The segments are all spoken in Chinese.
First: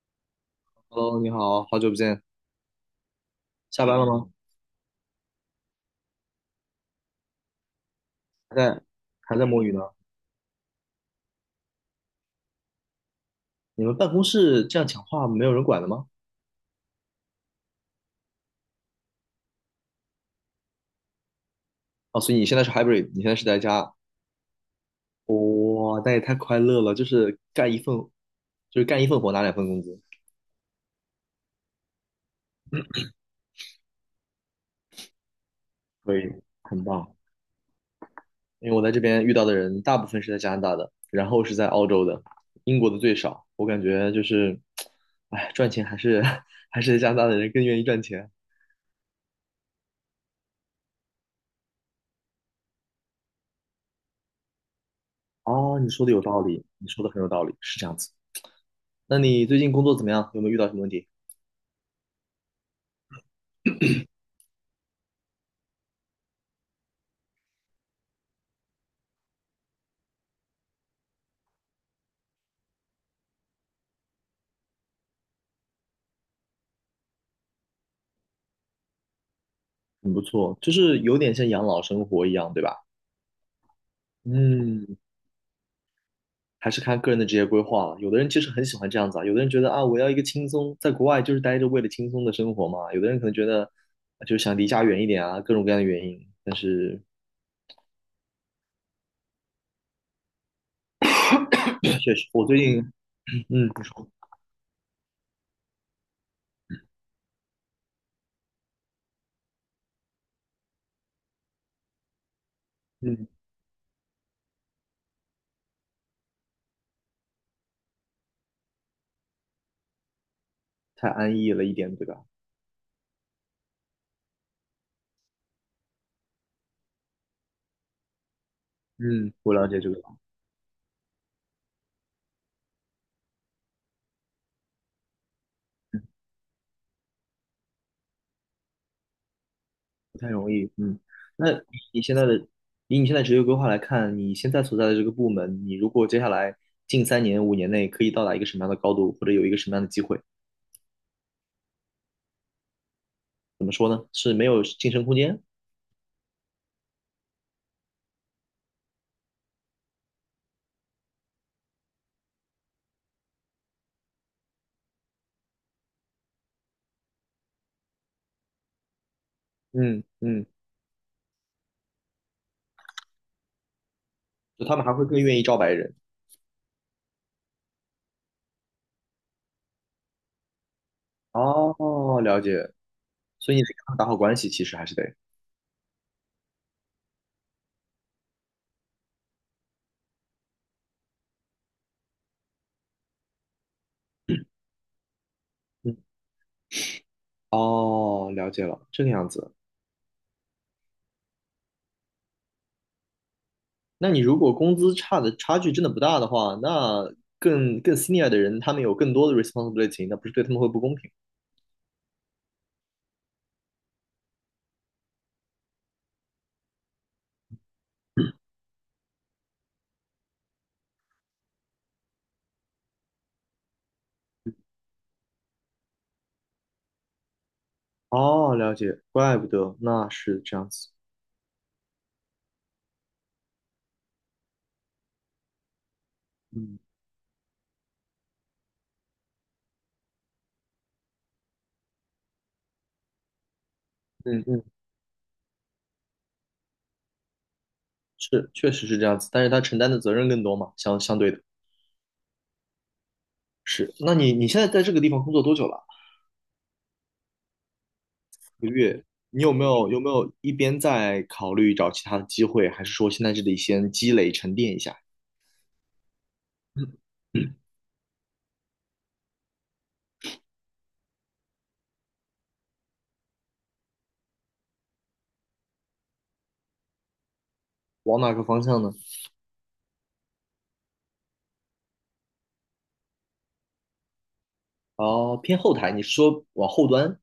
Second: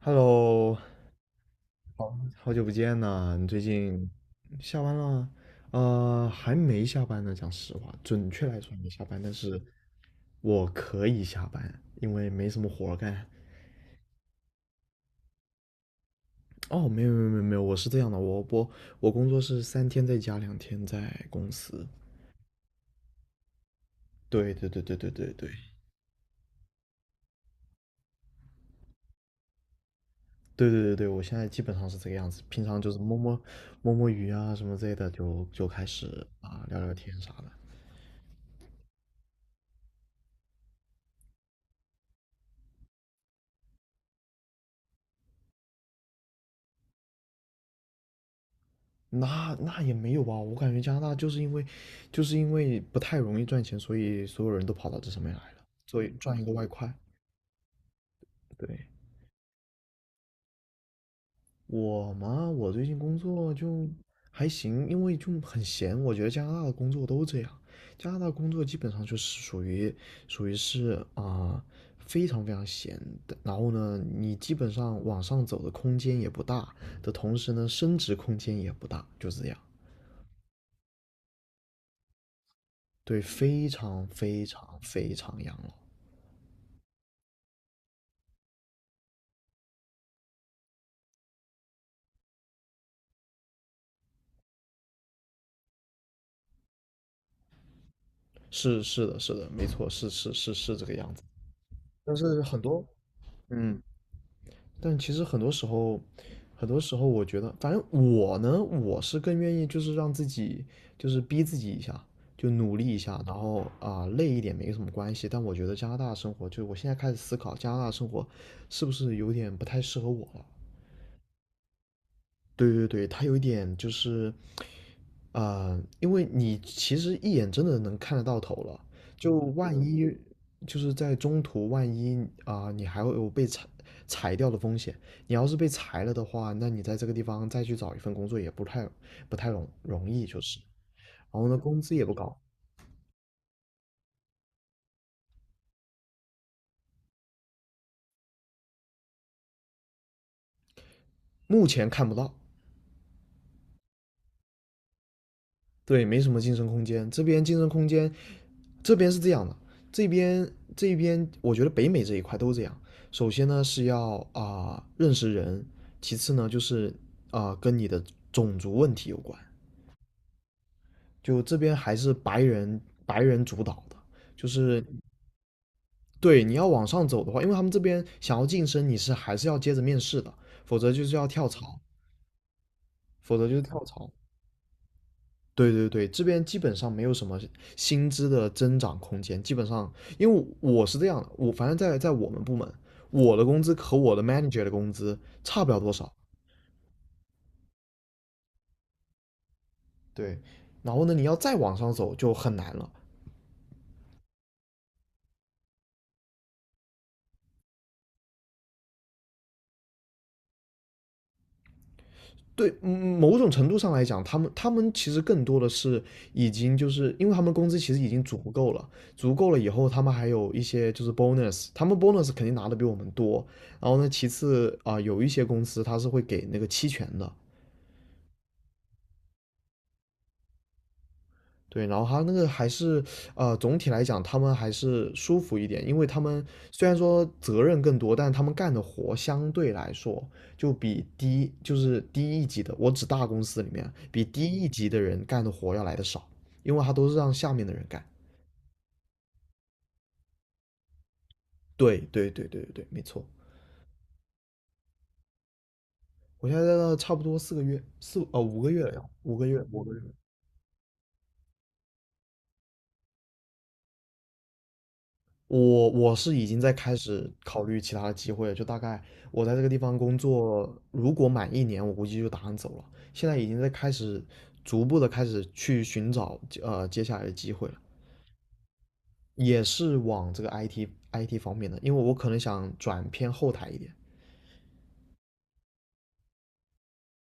Hello，Hello，你好，好久不好见，好久不见呐！你最下班了近吗？下班了？还没下班呢。讲实话，准确嗯还来说还在没下班，但还在是摸鱼呢？我可以下班，因为没什么活儿干。你们办公室这样讲话没有人管的吗？哦，没有没有没有没有，我是这样的，我我工作是三天在家，两天在公司。哦，所以你现在是 hybrid，你现在是在家，对对对对对对对哇，那也太快乐了，就是干一份活拿两份工资，对对对对，我现在基本上是这个样子。平常就是摸摸鱼啊什么之类的，就开可始以，啊聊很聊天棒。啥的。因为我在这边遇到的人大部分是在加拿大的，然后是在澳洲的，英国的最少。我感觉就是，哎，赚钱还是 还是加拿大的人更愿意赚钱。那那也没有吧，我感觉加拿大就是因为，就是因为不太容易赚钱，所以所有人都跑到这上面来了，哦，你所说以的有赚道一个理，外你快。说的很有道理，是这样子。对，那你最近工作怎么样？有没有遇到什么问题？我嘛，我最近工作就还行，因为就很闲。我觉得加拿大的工作都这样，加拿大工作基本上就是属于是啊、非常非常闲的。然后呢，你基本上往上走的空间也不大，的同时呢，升值空间也不大，就是这样。很不错，就是有点像养老生活一样，对吧？对，非常非常嗯，非常养老。还是看个人的职业规划了。有的人其实很喜欢这样子啊，有的人觉得啊，我要一个轻松，在国外就是待着为了轻松的生活嘛。有的人可能觉得啊就是想离家远一点啊，各种各样的原因。但是 是是的，是的，没错，是是是是这个样子。确但实，是我最很近多，嗯，不说但其实很多时候，很多时候我觉得，反正我呢，我是更愿意就是让自己就是逼自己一下，就努力一下，嗯，然后啊、累一点没什么关系。但我觉得加拿大生活，就是我现在开始思考加拿大生活是不是有点不太适合我了。太安逸了一点，对吧？对对对，它有一点就是因为你其实一眼真的能看得到头了，嗯，就我了万解嗯这个。一就是在中途，万一啊、你还会有被裁掉的风险。你要是被裁了的话，那你在这个地方再去找一份工作也不太容易，太就容是，易，嗯。然后那呢，工资你也不现在的，高，以你现在职业规划来看，你现在所在的这个部门，你如果接下来近3年、5年内可以到达一个什么样的高度，或者有一个什么样的机会，目前看不到。是没有晋升空间？对，没什么晋升空间。这边晋升空间，这边是这样的，这边这边我觉得北美这一块都这样。首先呢是要啊、认识人，其次呢就是啊、跟你的种族问题有关。嗯嗯，就这边还是白人主导的，就就他是们还会更愿意招白人。对你要往上走的话，因为他们这边想要晋升，你是还是要接着面试的，否则就是要跳槽，哦，了解。否则所就以你是得跟跳他们打槽。好关系，其实还是得。对对对，这边基本上没有什么薪资的增长空间，基本上，因为我是这样的，我反正在我们部门，我的工资和我的 manager 的工资差不了多嗯，少，哦，了解了，这个样子。对，然后呢，你要再往上走就很难了。那你如果工资差的差距真的不大的话，那更 senior 的人，他们有更多的 responsibility，那不是对他们会不公平？对，某种程度上来讲，他们其实更多的是已经就是因为他们工资其实已经足够了，足够了以后，他们还有一些就是 bonus，他们 bonus 肯定拿的比我们多。然后呢，其次啊、有一些公司它是会给那个期权的，哦，了解，怪不得，那是这样子。对，然后他那个还是，总体来讲，他们还是舒服一点，因为他们嗯虽然说责任更多，但他们干的活相对来说就比低，就是低一级的，我指大公司里面比嗯低嗯，一级的人干的活要来的少，因为他都是让下面的人干。是，确实是这样子，但是他承担的责任更多嘛，相对的对对对对对对，没错。是。那你现在在这个地方工作多久了？我现在在那差不多四个月，四，五个月了要，五你个有月，没五有个有月。没有一边在考虑找其他的机会，还是说现在这里先积累沉淀一下？我是已经在开嗯始嗯，考虑其他的机会了，就大概我在这个地方工作，如果满一年，我估计就打算走了。现在已经在开始逐步的开始去寻找接下来的机会了，往哪个方向呢？也是往这个 IT 方面的，因为我可能想转偏后台一点。哦，偏后台，你是说往后端？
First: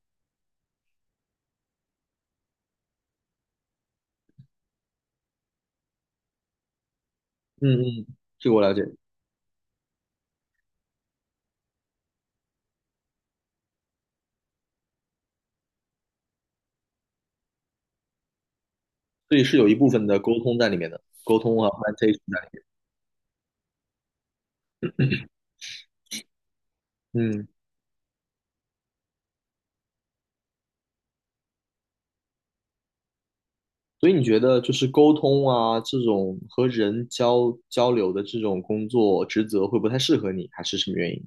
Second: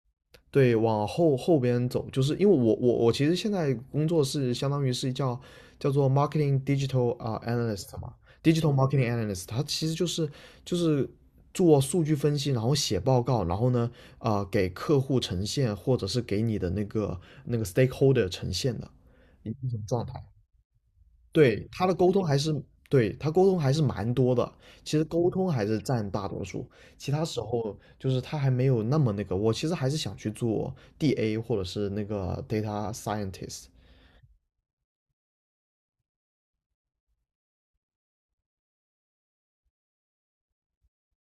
对，往后边走，就是因为我其实现在工作是相当于是叫叫做 marketing digital 啊、嗯 analyst 嗯，嘛这个我，digital 了解，marketing analyst，它其实就是做数据分析，然后写报告，然后呢啊、给客户呈现，或者是给你的那个 stakeholder 呈现的所以一是有一种部状分的态。沟通在里面的，沟通对，啊他的沟，presentation 通还在是，里对，他沟通还是蛮多的。其实沟通还是占大多数，其他时面。嗯候就是他还没有那么那个。我其实还是想去做 DA 或者是那个 data scientist，所以你觉得就是沟通啊，这种和人交流的这种工作职责会不太适合你，还是什么原因？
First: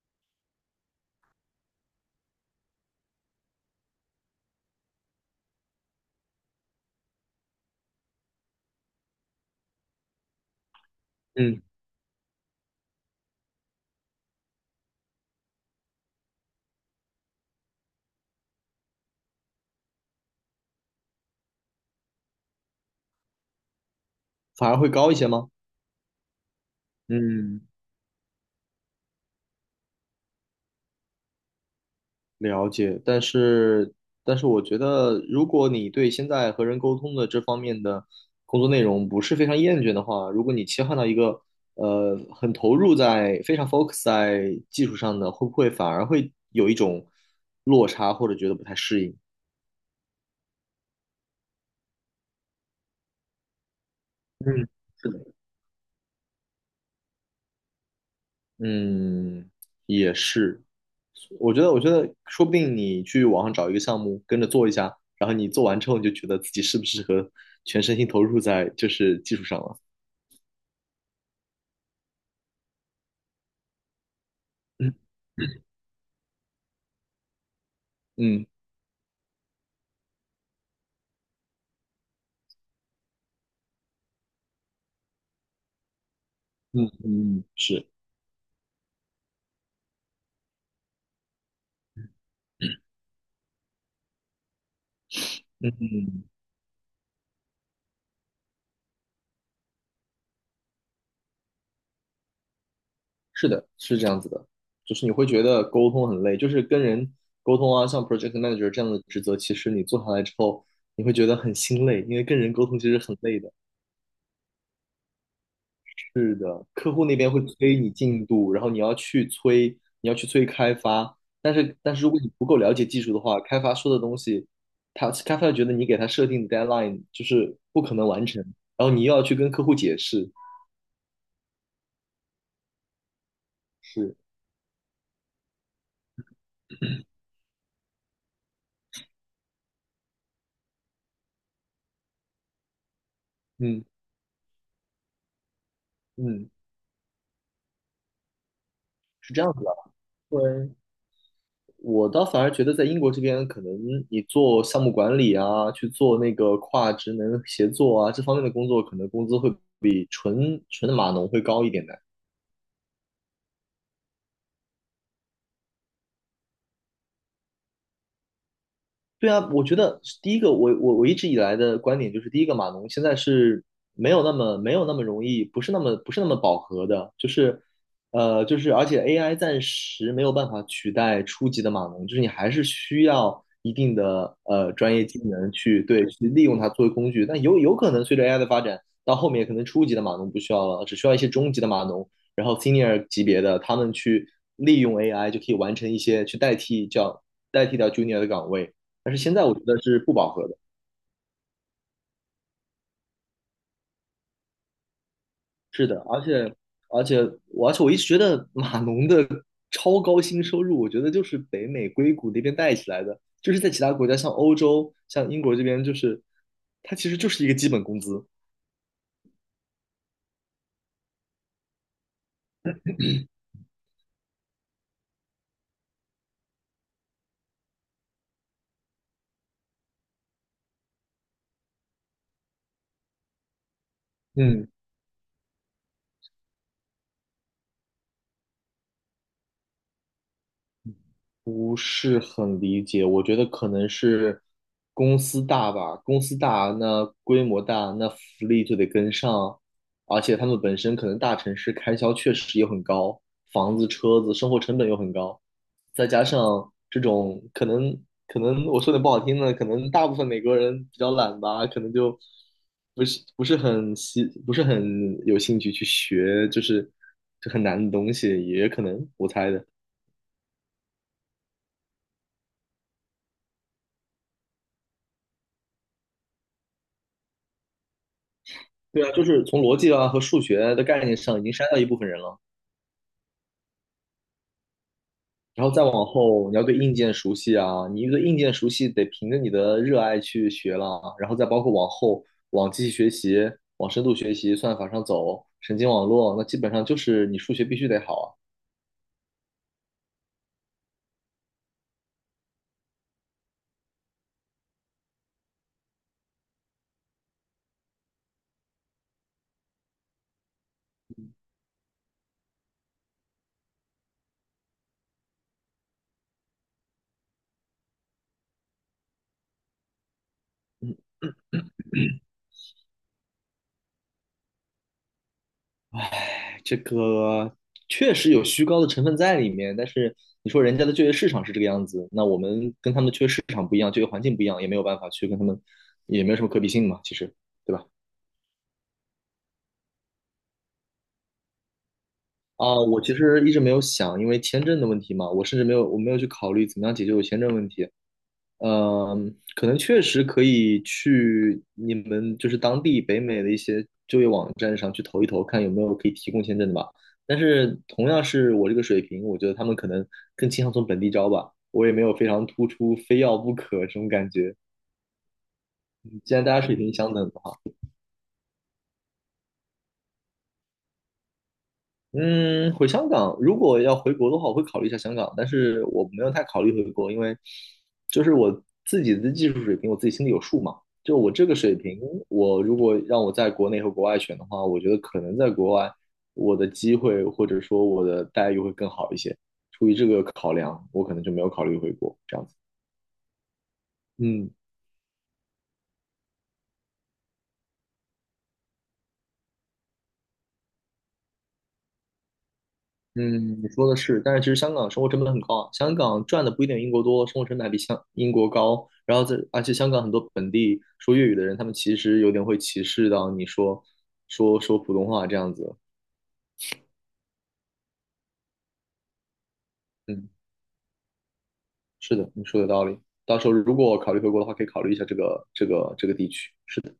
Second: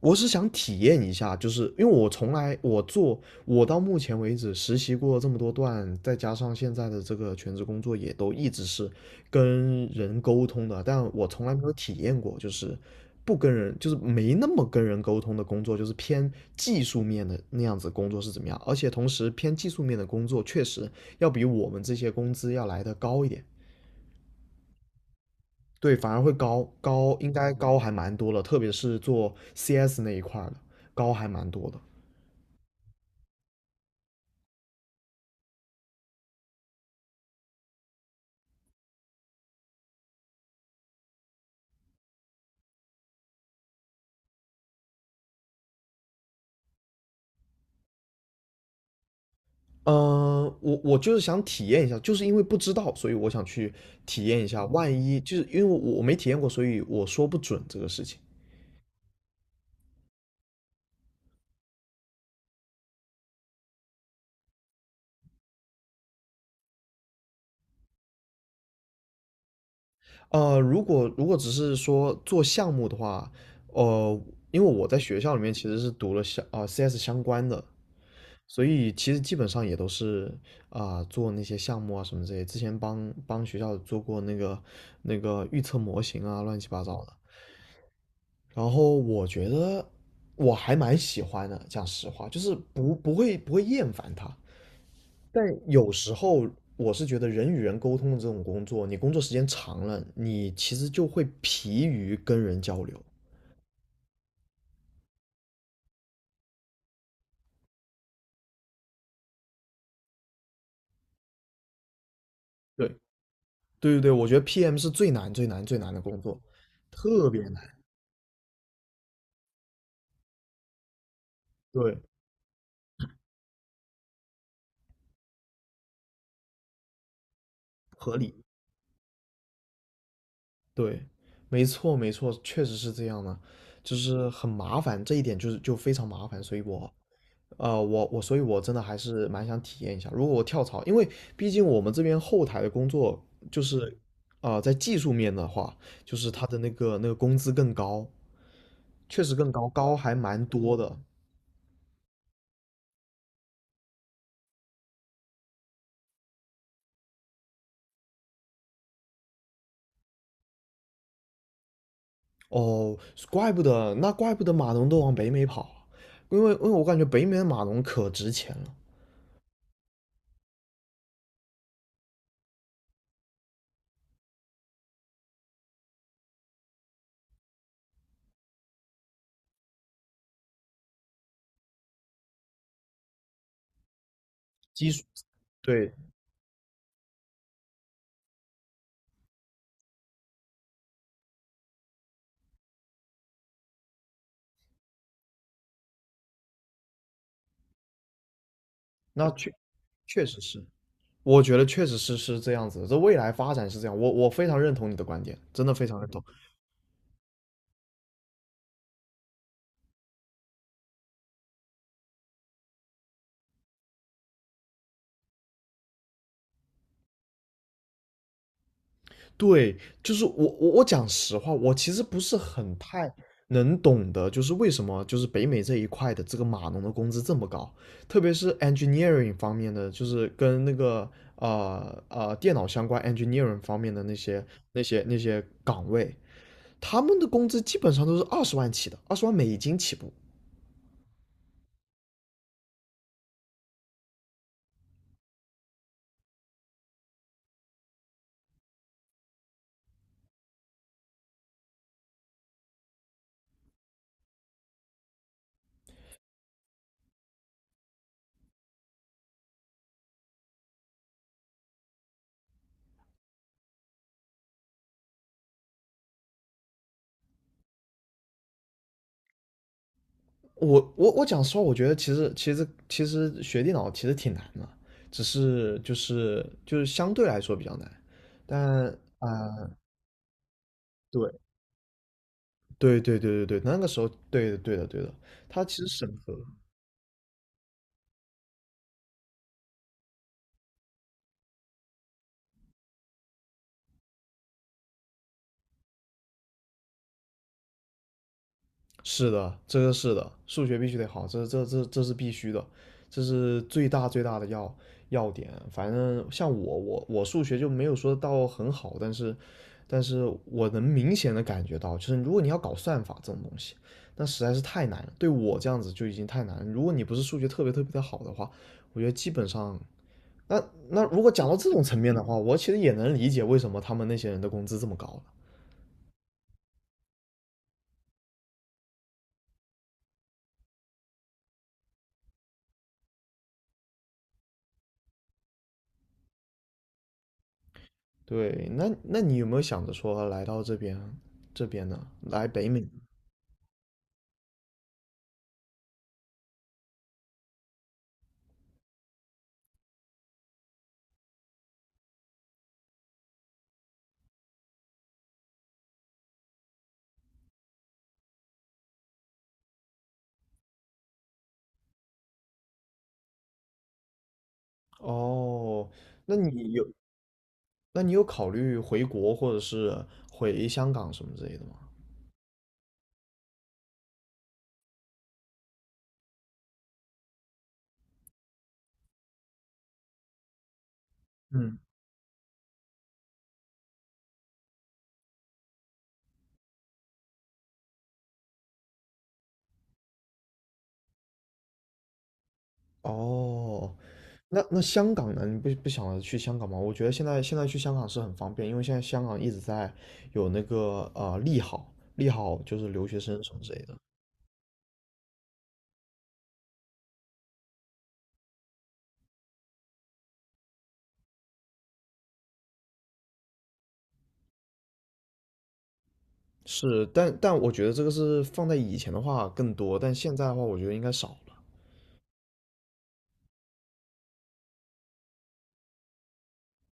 我是想体验一下，就是因为我从来我到目前为止实习过这么多段，再加上现在的这个全职工作也都一直是跟人沟通的，但我从来没嗯，有体验过，就是不跟人，就是没那么跟人沟通的工作，就是偏技术面的那样子工作是怎么样。而且同时偏技术面的工作确实要比我们这些工资要来的高一点。反而会高一些吗？对，反而会高，应该嗯，高还蛮多了，特别是做 CS 那一块儿的，高还蛮多的。了解。但是，我觉得，如果你对现在和人沟通的这方面的工作内容不是非常厌倦的话，如果你切换到一个很投入在非常 focus 在技术上的，会不会反而会有一种落差，或者觉得不太适应？嗯，我就是想体验一下，就是因为不知道，所以我想去体验一下。嗯，万是一的。就是因为我没体验过，所以我说不准这个事情。嗯，也是，我觉得，说不定你去网上找一个项目跟着做一下，然后你做完之后，你就觉得自己适不适合全身心投入在就是技术上了。如果只是说做项目的话，呃，因为我嗯在学校里面其实是读了相啊、CS 相关的，嗯所以其实基本上也都是啊、做那些项目啊什么这些。之前帮学校做过那个预测模型啊，乱七八嗯糟的。嗯，是，然后我觉得我还蛮喜欢的，讲实话，就是不会不会厌烦他。但嗯有时嗯，候我是觉得人与人沟通的这种工作，你工作时间长了，你其实就会疲于跟人交流。是的，是这样子的，就是你会觉得沟通很累，就是跟人沟通啊，像 project manager 这样的职责，其实你做下来之后，你会觉得很心累，因为跟人沟通对其实很累的。对对对，我觉得 PM 是最难最难最难的工是作，的，客户那特边会别难。催你进度，然后你要去催开发。但是，但对，是如果你不够了解技术的话，开发说的东西，他开发觉得你给他设定的 deadline 就是不可能合完理。成，然后你又要去跟客户解释。对，没错没错，确实是这样的，就是，是很麻烦，这一点就非常麻烦，所以我我所以，我真的还是蛮想体验一下。如果我跳槽，因为毕竟我们这边后台的工作就嗯是，在技术面的话，就是他嗯，的那个工资更高，确是实这样更子高，的。高还蛮对，多的。我倒反而觉得在英国这边，可能你做项目管理啊，去做那个跨职能协作啊，这方面的工作，可能工资会比纯纯的码农会高一点的。哦，怪不得，那怪不得码农都往北美跑啊因为我感觉北美的码农可值钱了。对啊，我觉得第一个，我一直以来的观点就是，第一个码农现在是没有那么容易，不是那么饱和的，就是而且 AI 暂时没有办法取代初级的码农，就是你还是需要一定的技专术，业技能去对，对去利用它作为工具。但有可能随着 AI 的发展，到后面可能初级的码农不需要了，只需要一些中级的码农，然后 senior 级别的他们去利用 AI 就可以完成一些去代替掉 junior 的岗位。但是那现在确我觉得是不确饱实和的，是，我觉得确实是是这样子的这未来发展是这样，我非常认同你的观点，真的非是常的，认同。而且而且我一直觉得 码农的超高薪收入，我觉得就是北美硅谷那边带起来的，就是在其他国家像欧洲、像英国这边，就是它其实就是一个基本工资，对，就是我讲实话，我其实不是很太能懂得，就是为什么就是北美这一块的这个码农的工资这么高，特别是 engineering 方面的，就是跟那个电脑相关 engineering 方面的那些嗯。那些那些岗位，他们的工资基本上都是二十万起的，20万美金起步。不是很理解，我觉得可能是公司大吧，公司大，那规模大，那福利就得跟上，而且他们本身可能大城市开销确实也很高，房子、车子、生活成本又很高，再加上这种可能，可能我说点不好听的，可能大部分美国人比较懒吧，可能就不是很有兴趣去学，就是这很难的东西，也可能我猜的。我讲实话，我觉得其实学电脑其实挺难的，只是就是相对来说比较难，但。对啊，就是从逻辑啊和数学的概念上对。已经筛掉一部分人了，对对对对对，那个时候，对的对的对的，他然后其再实往审核后你要对硬件熟悉啊，你一个硬件熟悉得凭着你的热爱去学了啊然后再包括往后往机器学习、往深度学习、算法上走、神经网络，那基本上就是你数学必须得好啊。是的，这个是的，数学必须得好，这这这这是必须的，这是最大最大的要点。反正像我数学就没有说到很好，但是但是我能明显的感觉到，就是如果你要搞算法这种东西，那实在是太难了，对我这样子就已经太难了。如果你不是数学特别特别的好的话，我觉得基本上。那嗯，那如果讲到这种层面的话，我其实也能理解为什么他们那些人的工资这么高了。哎，这个确实有虚高的成分在里面，但是你说人家的就业市场是这个样子，那我们跟他们的就业市场不一样，就业环境不一样，也没有办法去跟他们，也没有什么可比性嘛，其实，对吧？对，那那你有没有想着说来到这边呢？来北啊，美？我其实一直没有想，因为签证的问题嘛，我甚至没有去考虑怎么样解决我签证问题。嗯，可能确实可以去你们就是当地北美的一些就业网站上去投一投，看有没有可以提供签证的吧。但是同样是我这个水平，我觉得他们可能更倾向从本地招吧。我也没有非常突出，非要不可这种感觉。哦，既那然大家你水有平相等。的话。那你有考虑回国或者是回香港什么之类的吗？嗯，回香港，如果要回国的话，我会考虑一下香港，但是我没有太考虑回国，因为就是我自己的技术水平，我自己心里有数嘛。就我这个水嗯。平，我如果让我在国内和国外选的话，我觉得可能在国外我的机会或者说我的待遇会更好一些。出于这个考量，我可能就没有考虑回国这样子。哦，嗯。那那香港呢？你不想着去香港吗？我觉得现在去香港是很方便，因为现在香港一直在有那个利好，利好就是留学生什么嗯，你之类说的的。是，但是其实香港生活成本很高啊，香港赚的不一定英国多，生活成本还比香英国高。然后在，而且香港很多本地说粤语的人，他们其实有点会歧视到你说普通话这样子。是，但我觉得这个是放在以前的话更多，但嗯，现在的话我觉得应该少。了。是的，你说的有道理。到时候如果考虑回国的话，可以考虑一下这个地区。是的，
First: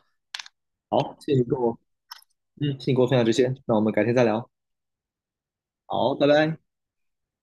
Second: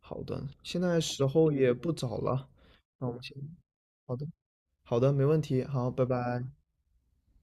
好的，现在好，时候也不早了，谢谢你跟那我我分们享这先，些，那我们改天好再的，聊。好的，没问题，好，拜好，拜拜。拜。